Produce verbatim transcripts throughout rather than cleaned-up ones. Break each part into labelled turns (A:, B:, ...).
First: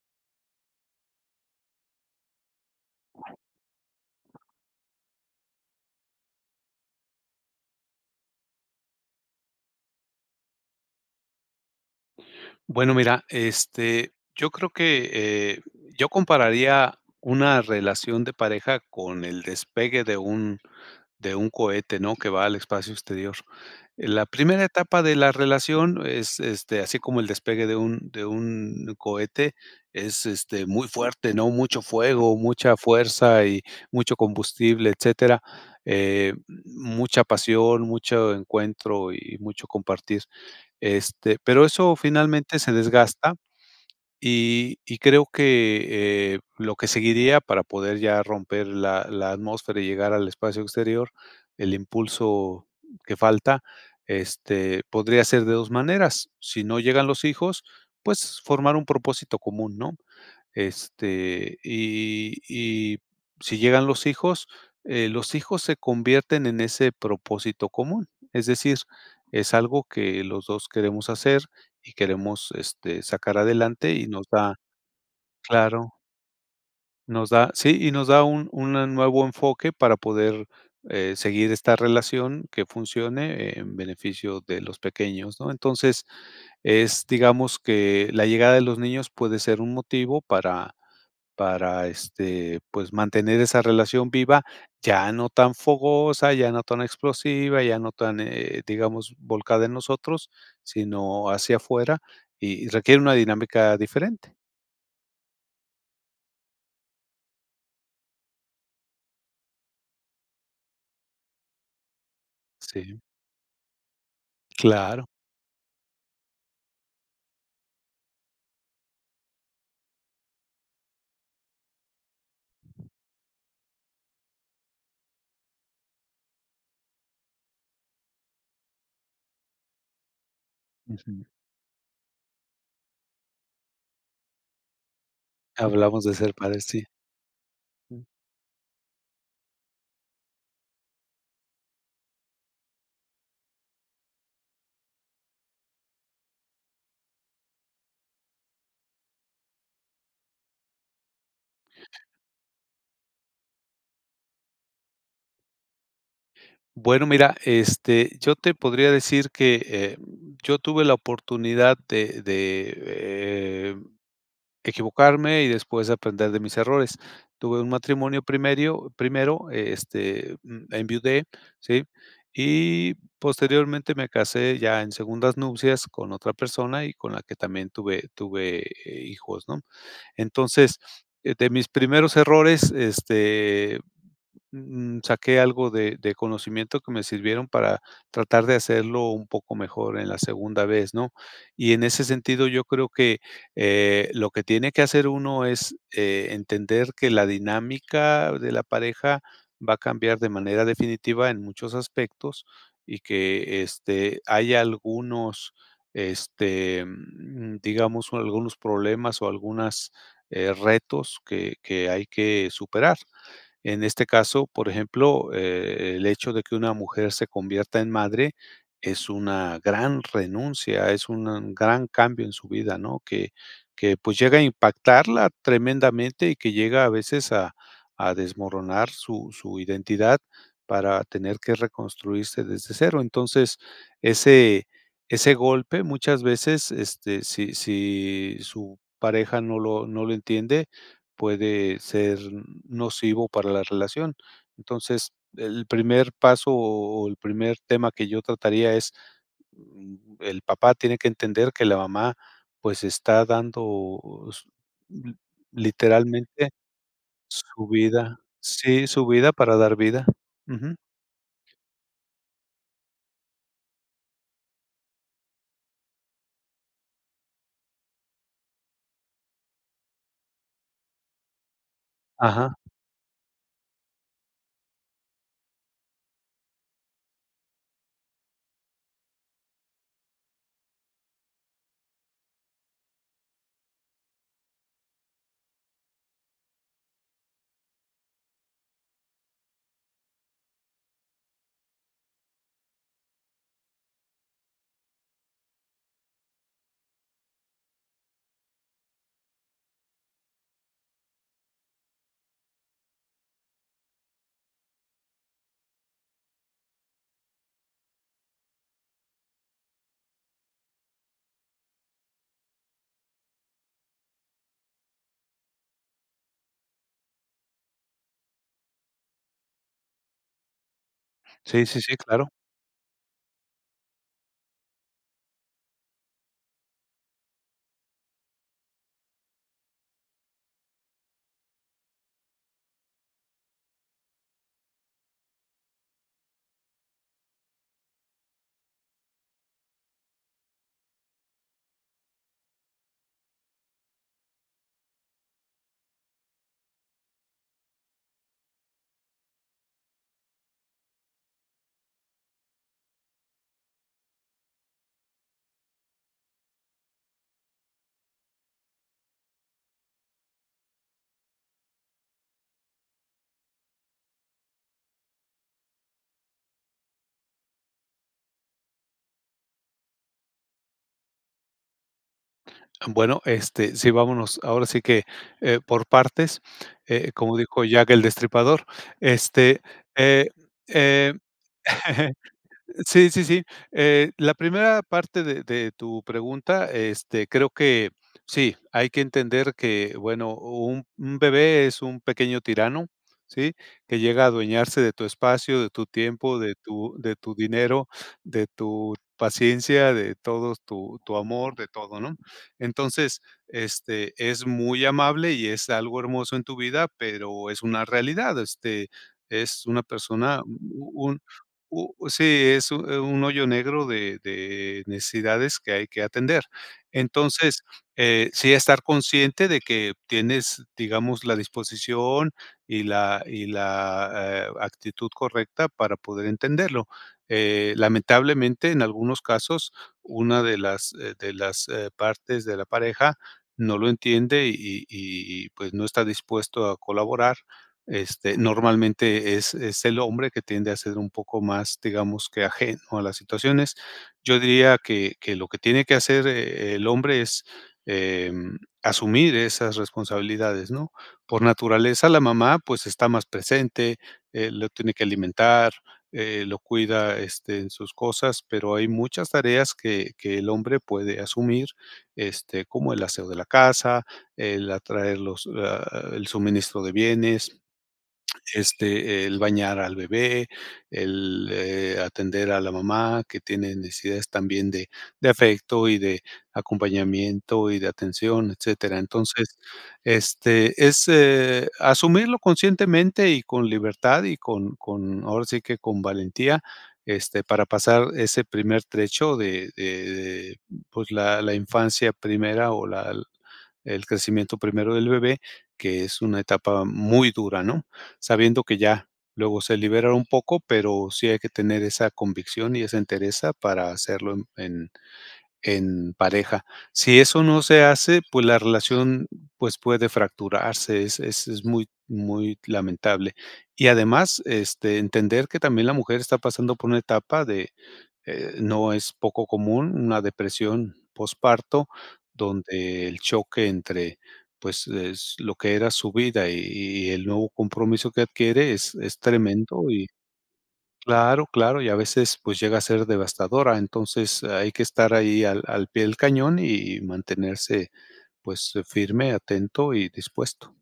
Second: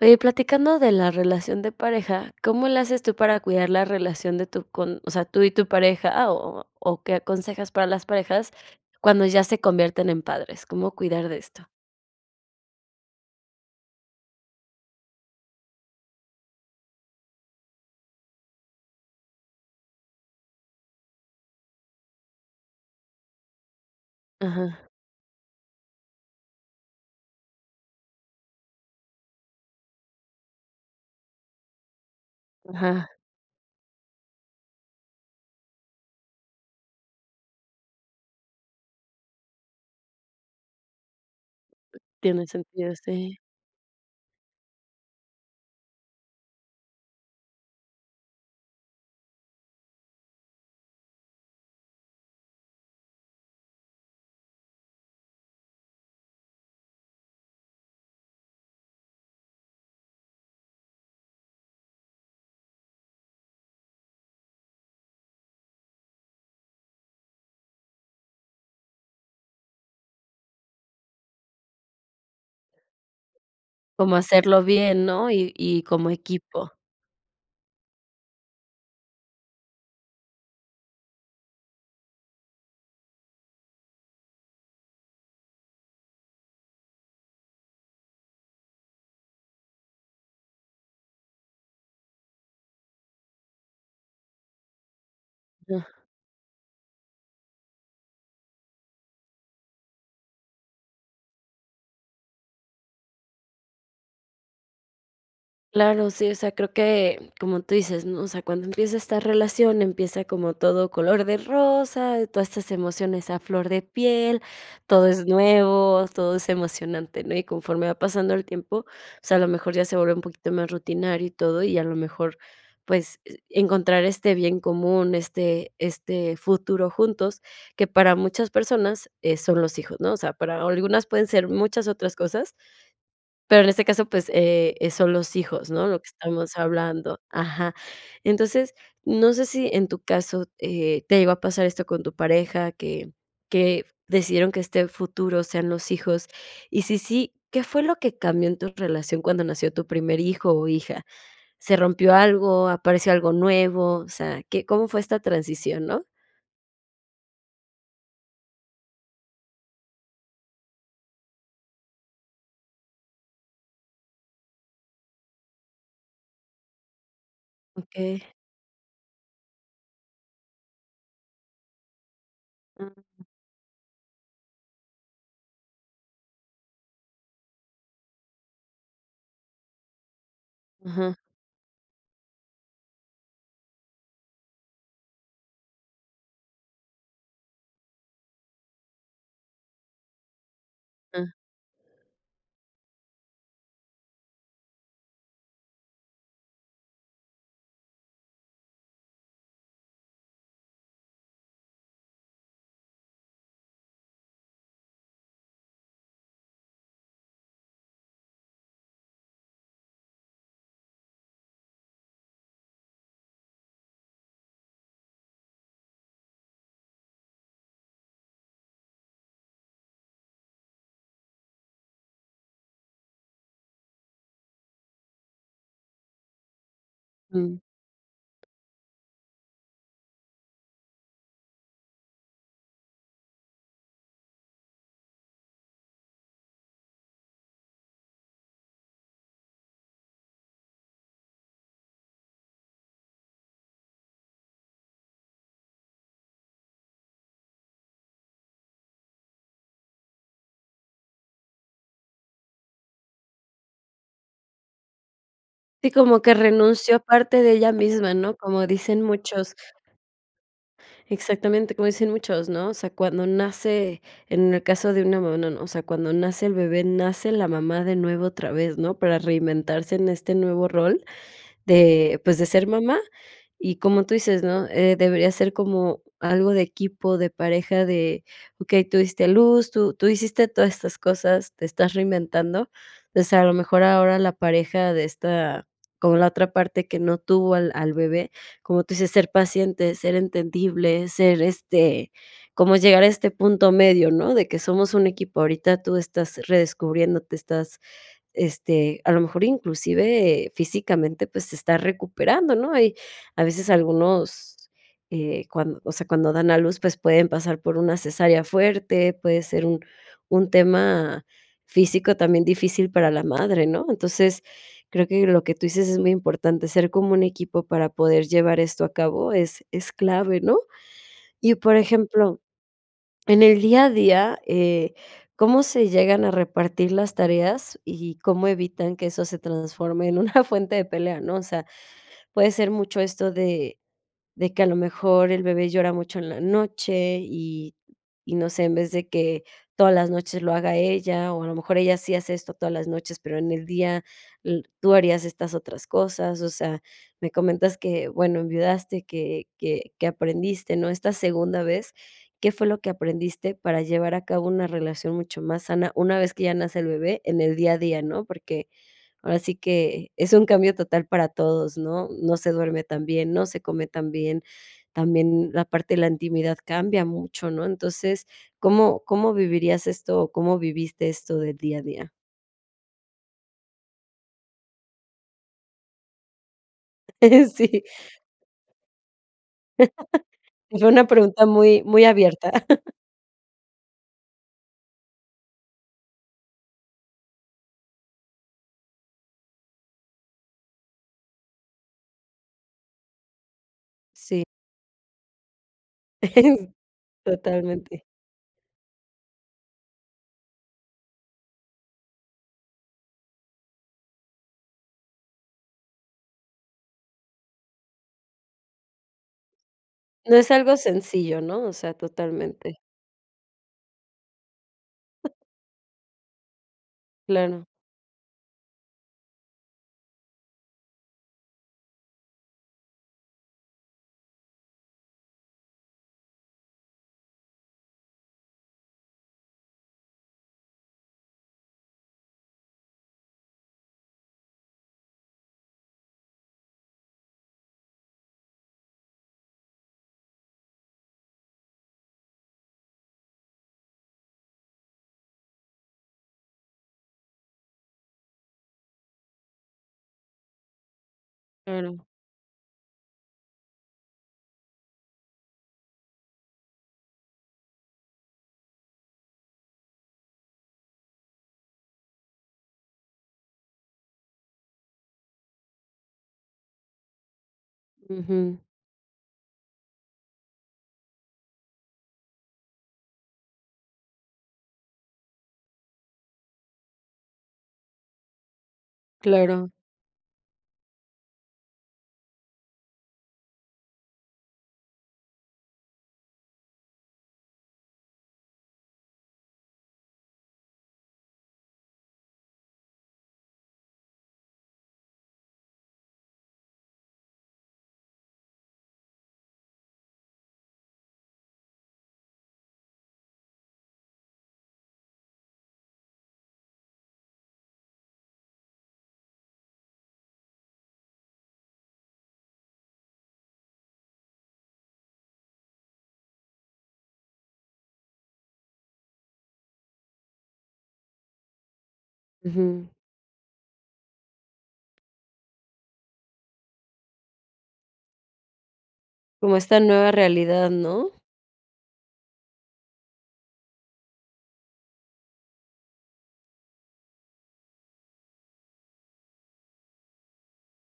A: Oye, platicando de la relación de pareja. ¿Cómo le haces tú para cuidar la relación de tu con o sea, tú y tu pareja, o o o qué aconsejas para las parejas cuando ya se convierten en padres? ¿Cómo cuidar de esto?
B: Bueno, mira, este, yo creo que, eh, yo compararía una relación de pareja con el despegue de un de un cohete, ¿no?, que va al espacio exterior. Eh, la primera
A: Ajá.
B: etapa de la relación es, este, así como el despegue de un de un cohete es, este, muy fuerte, ¿no? Mucho fuego, mucha
A: Ajá.
B: fuerza y mucho combustible, etcétera, eh, mucha pasión, mucho encuentro y y mucho compartir. Este, pero eso
A: Tiene
B: finalmente se
A: sentido,
B: desgasta
A: sí.
B: y y creo que, eh, lo que seguiría para poder ya romper la la atmósfera y llegar al espacio exterior, el impulso que falta, este, podría ser de dos maneras. Si no llegan los hijos, pues formar un propósito común, ¿no? Este, y y si llegan los hijos, eh, los hijos se convierten en ese propósito común. Es decir, es algo que los dos queremos hacer y queremos, este, sacar adelante y
A: Como
B: nos da
A: hacerlo bien, ¿no?, y y
B: Claro.
A: como equipo.
B: Nos da, sí, y nos da un una nuevo enfoque para poder, eh, seguir esta relación que funcione en beneficio de los pequeños, ¿no? Entonces, es digamos que la llegada de los niños puede ser un motivo para para, este, pues, mantener esa relación viva, ya no tan fogosa, ya no tan explosiva, ya no tan, eh, digamos, volcada en nosotros, sino hacia afuera, y requiere una dinámica diferente.
A: Claro, sí, o sea, creo que como tú dices, ¿no? O sea, cuando empieza esta relación, empieza como todo color de rosa, todas estas
B: Sí.
A: emociones a flor de piel, todo
B: Claro.
A: es nuevo, todo es emocionante, ¿no? Y conforme va pasando el tiempo, o sea, a lo mejor ya se vuelve un poquito más rutinario y todo y a lo mejor, pues, eh, encontrar este bien común, este este, futuro juntos que para muchas personas, eh, son los hijos, ¿no? O sea, para algunas
B: Ujú.
A: pueden ser muchas otras cosas pero en este caso, pues, eh, eh, son los hijos, ¿no?, lo
B: Hablamos
A: que
B: de ser
A: estamos
B: padre, sí.
A: hablando, ajá. Entonces, no sé si en tu caso, eh, ¿te llegó a pasar esto con tu pareja, que que decidieron que este futuro sean los hijos? Y sí, sí, ¿qué fue lo que cambió en tu relación cuando nació tu primer hijo o hija? ¿Se rompió algo, apareció algo nuevo? O sea, ¿qué cómo fue esta transición, no?
B: Bueno, mira, este, yo te podría decir que, eh, yo tuve la oportunidad de de, eh, equivocarme y después aprender de mis errores. Tuve un matrimonio
A: Okey.
B: primerio primero, este, mm, enviudé, ¿sí? Y posteriormente me casé ya en segundas nupcias con otra persona y con la que también tuve tuve, eh, hijos, ¿no? Entonces,
A: Ujú.
B: de mis primeros errores, este, mm, saqué algo de de conocimiento que me sirvieron para tratar de hacerlo un poco mejor en la segunda vez, ¿no?
A: Ah.
B: Y en ese sentido, yo creo que, eh, lo que tiene que hacer uno es, eh, entender que la dinámica de la pareja va a cambiar de manera definitiva en muchos aspectos y que, este, hay algunos, este, digamos, algunos problemas o algunas, eh, retos que que hay que superar. En este caso, por ejemplo, eh, el hecho de que una mujer se convierta en madre es una gran renuncia, es un gran cambio en su vida, ¿no? Que que pues llega a impactarla tremendamente y que llega a veces a
A: Mm.
B: a desmoronar su su identidad para tener que reconstruirse desde cero. Entonces, ese ese golpe, muchas veces, este, si si su pareja no lo no lo entiende, puede ser nocivo para la relación. Entonces, el primer paso o el primer tema que yo trataría es, mm, el papá tiene que entender que la mamá, pues, está dando s l
A: Sí, como que
B: literalmente,
A: renunció parte de
B: su
A: ella misma,
B: vida.
A: ¿no? Como
B: Sí,
A: dicen
B: su vida para
A: muchos.
B: dar vida. Ujú.
A: Exactamente como dicen muchos, ¿no? O sea, cuando nace en el caso de una mamá, no, no, no. O sea, cuando nace el bebé, nace la mamá de nuevo otra vez, ¿no? Para reinventarse en este nuevo rol de, pues, de
B: Ajá.
A: ser mamá y, como tú dices, ¿no?, eh, debería ser como algo de equipo de pareja de: "Okey, tú diste a luz, tú, tú hiciste todas estas cosas, te estás reinventando", pues, a lo mejor ahora la pareja de esta como la otra parte que no tuvo al al bebé, como tú dices, ser paciente, ser entendible, ser este como llegar a este punto medio, ¿no? De que somos un equipo, ahorita tú estás redescubriéndote, estás, este, a lo mejor inclusive físicamente, pues, te estás recuperando, ¿no? Y a veces algunos, eh, cuan o sea, cuando dan a luz, pues, pueden pasar por una cesárea fuerte, puede ser un un tema físico también difícil para la madre, ¿no? Entonces creo que lo que tú dices es muy importante: ser como un equipo para poder llevar esto a cabo es es clave, ¿no? Y
B: Sí,
A: por
B: sí, sí, claro.
A: ejemplo, en el día a día, eh, ¿cómo se llegan a repartir las tareas y cómo evitan que eso se transforme en una fuente de pelea? ¿no? O sea, puede ser mucho esto de de que a lo mejor el bebé llora mucho en la noche y y no sé, en vez de que todas las noches lo haga ella o a lo mejor ella sí hace esto todas las noches, pero en el día l tú harías estas otras cosas. O sea, me comentas que, bueno, enviudaste, que que que aprendiste, ¿no?, esta segunda vez. ¿Qué fue lo que aprendiste para llevar a cabo una relación mucho más sana, una vez que ya nace el bebé en el día a día?, ¿no? Porque ahora sí que es un cambio total para todos, ¿no? No se duerme tan bien, no se come tan bien. También la parte de la intimidad cambia mucho, ¿no? Entonces, ¿cómo cómo vivirías esto o cómo viviste esto del día a día?
B: Bueno, este, sí, vámonos, ahora sí que, eh, por partes, eh, como
A: Eh,
B: dijo
A: sí.
B: Jack el destripador, este, eh,
A: Fue una
B: eh
A: pregunta muy muy abierta.
B: Sí, sí, sí. Eh, la primera parte de de tu pregunta, este, creo que sí, hay que entender que, bueno, un un bebé es un pequeño tirano, ¿sí? Que llega a
A: Sí.
B: adueñarse de tu espacio, de tu tiempo, de
A: S
B: tu de tu dinero,
A: totalmente.
B: de tu paciencia, de todos tu tu amor, de todo, ¿no? Entonces, este, es muy amable y es algo hermoso en tu vida, pero es una realidad, este, es una
A: No
B: persona,
A: es algo
B: un un un
A: sencillo, ¿no? O sea,
B: u sí, es
A: totalmente.
B: un, eh, hoyo negro de de necesidades que hay que atender. Entonces,
A: Claro.
B: eh, sí estar consciente de que tienes, digamos, la disposición y la y la, eh, actitud correcta para poder entenderlo, eh, lamentablemente, en algunos casos, una de las, eh, de las, eh, partes de la pareja no lo entiende y y y y pues no está dispuesto a colaborar, este, normalmente es es el hombre que tiende a ser un poco más, digamos que ajeno a las situaciones. Yo diría que que lo que tiene que hacer el el hombre es, em, asumir esas responsabilidades, ¿no? Por
A: Claro.
B: naturaleza, la mamá, pues está más presente, eh, lo tiene que alimentar, eh, lo cuida, este, en sus cosas, pero hay muchas tareas que que el hombre puede asumir, este, como el aseo de la casa, el atraer los ah, el suministro de bienes.
A: Ujú.
B: Este, el bañar al bebé, el, eh, atender a la mamá que tiene necesidades también de de afecto y de acompañamiento y de atención, etcétera. Entonces,
A: Claro.
B: este es, eh, asumirlo conscientemente y con libertad y con con ahora sí que con valentía, este, para pasar ese primer trecho de de de pues la la infancia primera o la el crecimiento primero del bebé, que es una etapa muy dura, ¿no? Sabiendo que ya luego se liberan un poco, pero sí hay que tener esa convicción y esa entereza para hacerlo en en en pareja. Si eso no se hace, pues la relación, pues puede fracturarse, es es es muy muy lamentable. Y además, este, entender que también la mujer está pasando por una etapa de, eh, no es poco común, una depresión posparto
A: Ujú.
B: donde el choque entre pues, es lo que era su vida y y y el nuevo compromiso que adquiere es es
A: Como esta
B: tremendo y
A: nueva realidad, ¿no?
B: Claro, claro. y a veces, pues llega a ser devastadora. Entonces hay que estar ahí al al pie del cañón y y mantenerse, pues, eh, firme, atento y dispuesto.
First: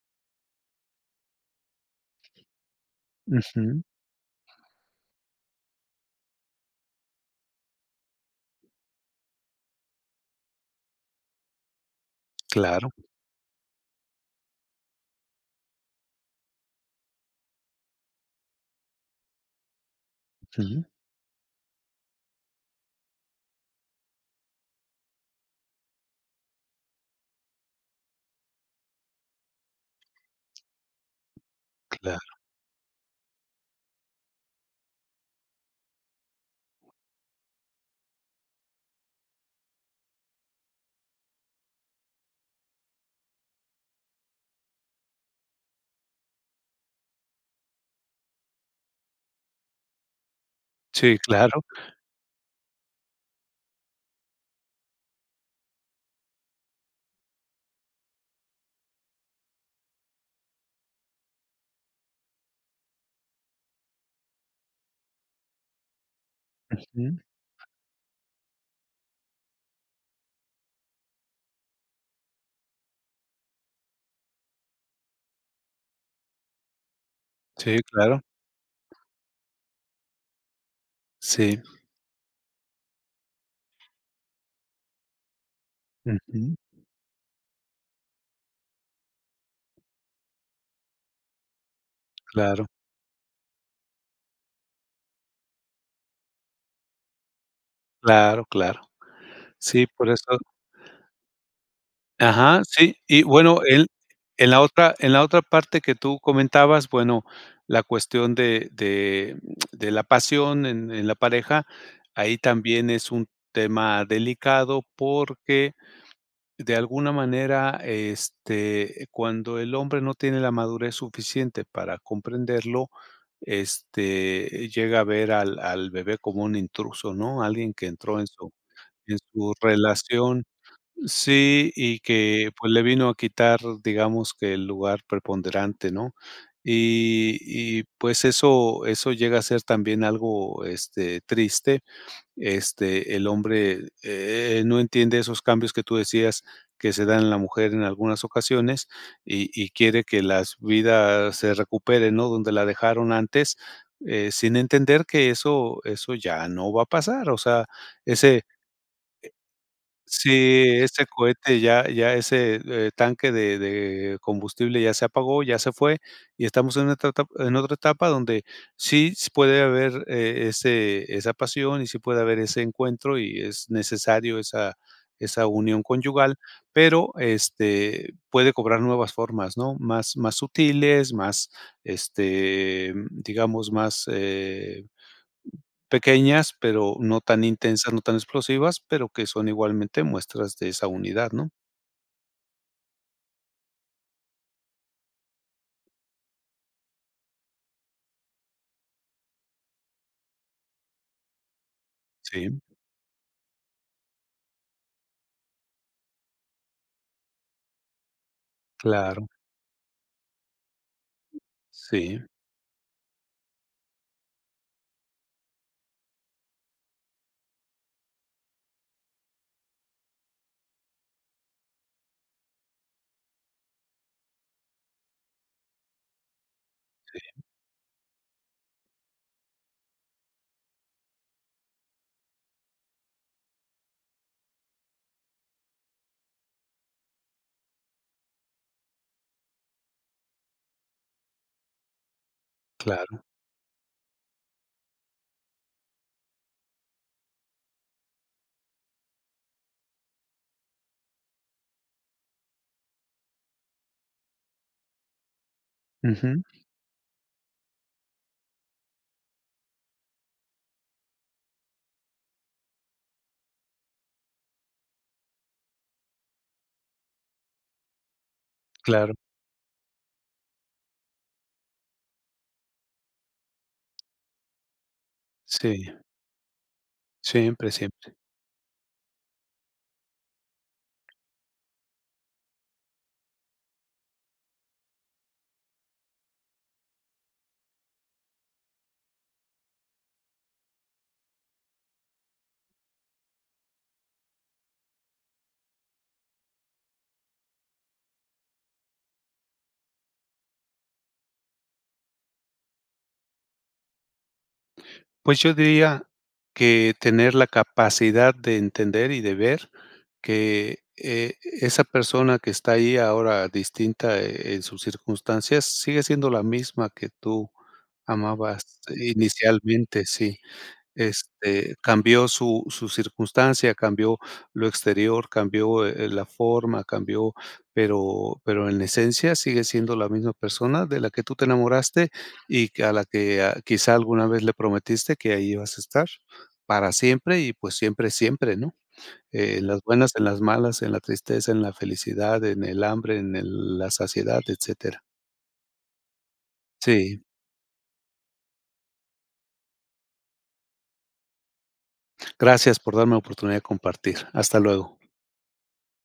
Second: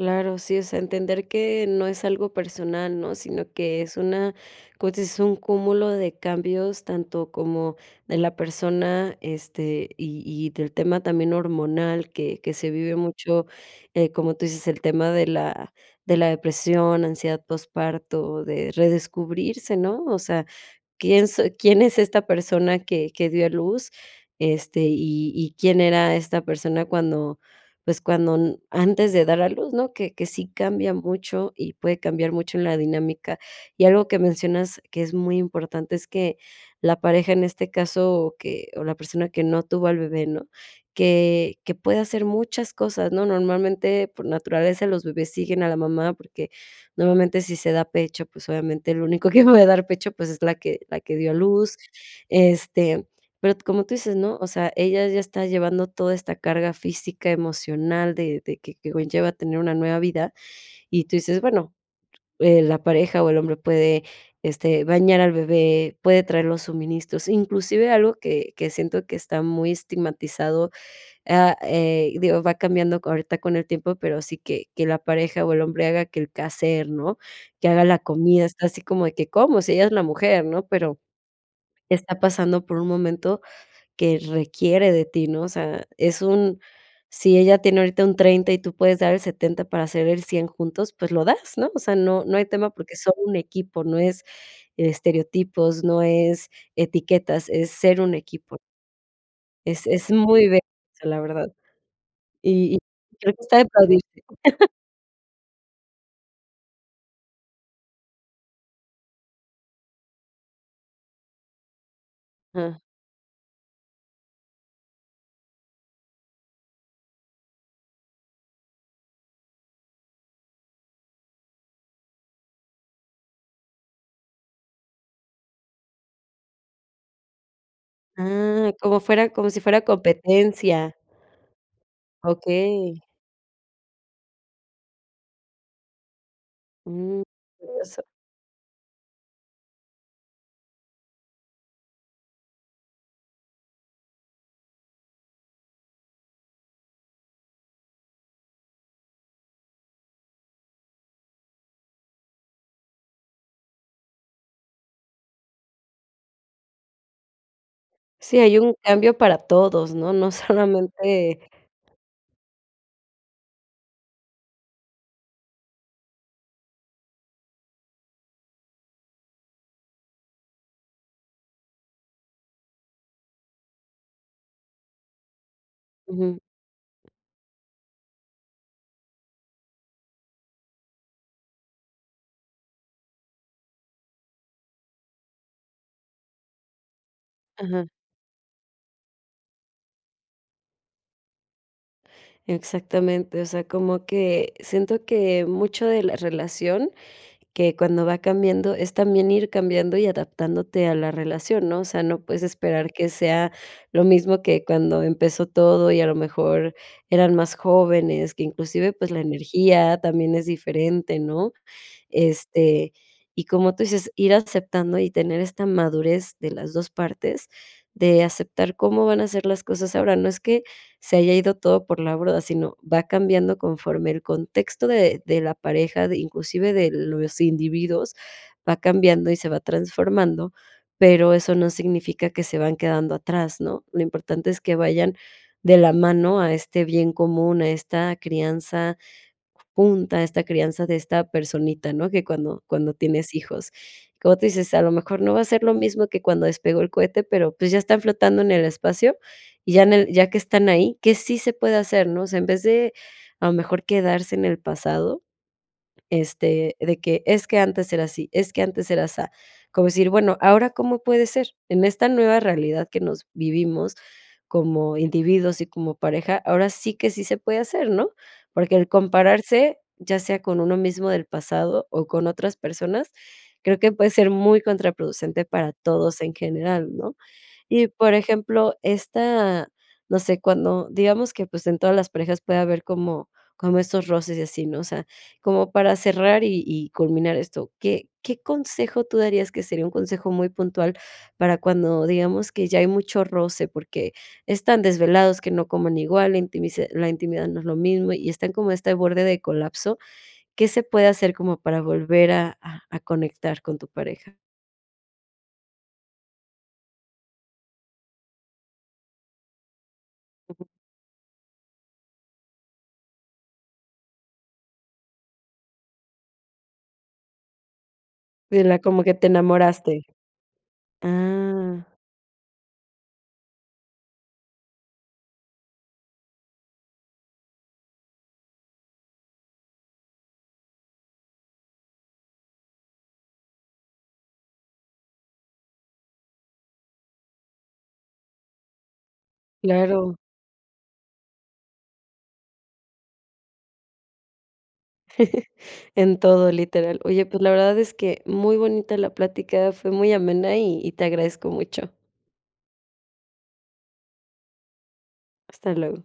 A: Claro. Sí, o sea, entender que no es algo personal, ¿no?, sino que
B: Ujú.
A: es una, pues es un cúmulo de cambios tanto como de la persona, este, y y del tema también hormonal, que que se
B: Claro.
A: vive mucho, eh, como tú dices, el tema de la de la depresión, ansiedad posparto, de redescubrirse, ¿no? O sea,
B: Sí.
A: quién soy quién es esta persona que que dio a luz, este, y y, quién era esta persona cuando, pues cuando n antes de dar a luz, ¿no?, que que sí cambia mucho, y puede
B: Claro.
A: cambiar mucho en la dinámica. Y algo que mencionas que es muy importante es que la pareja en este caso o que o la persona que no tuvo al bebé, ¿no?, que que puede hacer muchas cosas, ¿no? Normalmente, por naturaleza, los bebés siguen a la mamá, porque normalmente, si se da pecho, pues obviamente lo único que puede dar pecho, pues es la que la que
B: Sí,
A: dio a
B: claro.
A: luz. Este, pero como tú dices, ¿no?, o sea, ella ya está llevando toda esta carga física, emocional, de de que que conlleva a tener una nueva vida, y tú dices, bueno, eh, la pareja o el hombre puede, este, bañar al bebé, puede traer los
B: Ujú.
A: suministros, inclusive algo que que siento que está muy estigmatizado, ah, eh, y digo, va cambiando ahorita con el tiempo, pero sí que que la pareja o el hombre haga que el quehacer, ¿no?, que
B: Sí,
A: haga la
B: claro.
A: comida. Está así como de que, ¿cómo?, si ella es la mujer, ¿no?, pero
B: Sí.
A: está pasando por un momento que requiere de ti, ¿no? O sea, es
B: Ujú.
A: un Si ella tiene ahorita un treinta y tú puedes dar el setenta para hacer el cien juntos, pues lo das, ¿no?, o sea, no no hay
B: Claro.
A: tema porque son un equipo, no es estereotipos, no es etiquetas, es ser un
B: Claro,
A: equipo.
B: claro. Sí,
A: Es
B: por
A: es
B: eso
A: muy, bello eso la verdad.
B: Ajá,
A: Y y
B: sí, y
A: creo que está
B: bueno,
A: de
B: el
A: aplaudir.
B: En la otra en la otra parte que tú comentabas, bueno, la cuestión de de de la pasión en en la pareja, ahí
A: Ah.
B: también es un tema delicado porque, de alguna manera, este, cuando el hombre no tiene la madurez suficiente para comprenderlo, este, llega a ver al al bebé como un intruso, ¿no?, alguien que entró en su
A: Ah, como
B: en
A: fuera como
B: su
A: si fuera
B: relación
A: competencia.
B: Sí, y que, pues, le
A: Okey.
B: vino a quitar, digamos que el lugar preponderante, ¿no?
A: Mm,
B: Y y
A: eso.
B: pues eso eso llega a ser también algo, este, triste. Este, el hombre, eh, no entiende esos cambios que tú decías que se dan en la mujer en algunas ocasiones, y y quiere que las vidas se recuperen, ¿no?, donde la dejaron antes, eh, sin entender que eso eso ya no va a pasar, o sea,
A: Sí,
B: ese
A: hay un cambio para todos, ¿no?, no
B: sí, ese
A: solamente
B: cohete, ya ya ese, e tanque de de combustible ya se apagó, ya se fue, y estamos en otra etap en otra etapa donde, sí puede haber eh, ese esa pasión, y sí puede haber ese encuentro y es necesario esa esa unión conyugal,
A: Ujú.
B: pero, este, puede cobrar nuevas formas, ¿no?, más más sutiles, más este, digamos, más, eh pequeñas, pero no tan
A: Ajá.
B: intensas, no tan explosivas, pero que son igualmente muestras de esa unidad, ¿no?
A: Exactamente. O sea, como que siento que mucho de la relación, que cuando va cambiando, es también ir cambiando y adaptándote a la relación, ¿no? O sea, no puedes
B: Sí.
A: esperar que sea lo mismo que cuando empezó todo y a lo mejor eran más jóvenes. Que inclusive, pues, la
B: Claro.
A: energía también es diferente, ¿no?
B: Sí.
A: Este, y como tú dices, ir aceptando y tener esta madurez de las dos partes de aceptar cómo van a ser las cosas. Ahora, no es que se haya ido todo por la borda, sino va cambiando conforme el contexto de de la pareja, de inclusive de
B: Sí.
A: los individuos va cambiando y se va transformando, pero eso no significa que se van quedando atrás, ¿no? Lo importante es que vayan de la mano a este bien común, a esta crianza junta, esta crianza de esta personita, ¿no?, que cuando cuando
B: Claro.
A: tienes hijos. Como tú dices, a lo mejor no va a ser lo mismo que cuando despegó el cohete, pero, pues, ya está flotando en el espacio y ya en él, ya que están ahí, que sí se puede hacer, ¿no? O sea, en vez de a lo mejor quedarse en el pasado,
B: Ujú.
A: este, de que: "Es que antes era así, es que antes era asa". Como decir: "Bueno, ¿ahora cómo puede ser? En esta nueva realidad que nos vivimos como individuos y como pareja, ahora sí que sí se puede hacer", ¿no?, porque el
B: Claro.
A: compararse, ya sea con uno mismo del pasado o con otras personas, creo que puede ser muy contraproducente para
B: Sí.
A: todos en general, ¿no?
B: Siempre,
A: Y por
B: siempre.
A: ejemplo, esta, no sé cuando, digamos que, pues, en todas las parejas puede haber como como estos roces y así, ¿no? O sea, como para cerrar y y culminar esto, ¿qué qué consejo tú darías? que sería un consejo muy puntual, para cuando digamos que ya hay mucho roce, porque están desvelados, que no coman igual, la intimisa la intimidad no es lo mismo y está como este borde de colapso. ¿Qué se puede hacer como para volver a a a conectar con tu pareja?
B: Pues, yo diría que tener la capacidad de entender y de ver que, eh, esa persona que está ahí ahora distinta en sus circunstancias sigue siendo la misma que tú
A: De la
B: amabas
A: como que te
B: inicialmente
A: enamoraste.
B: sí. Este,
A: Ah.
B: cambió su su circunstancia, cambió lo exterior, cambió, eh, la forma, cambió, pero pero en esencia sigue siendo la misma persona de la que tú te enamoraste y que a la que ah quizá alguna vez le prometiste que ahí ibas a estar para siempre y pues siempre es siempre, ¿no?, en las buenas,
A: Claro.
B: en las malas, en la tristeza, en la felicidad, en el hambre, en el la saciedad, etcétera.
A: En todo literal.
B: Sí.
A: Oye, pues, la verdad es que muy bonita la plática fue muy amena y y te agradezco mucho.
B: Gracias por darme la oportunidad de compartir. Hasta luego.
A: Hasta luego.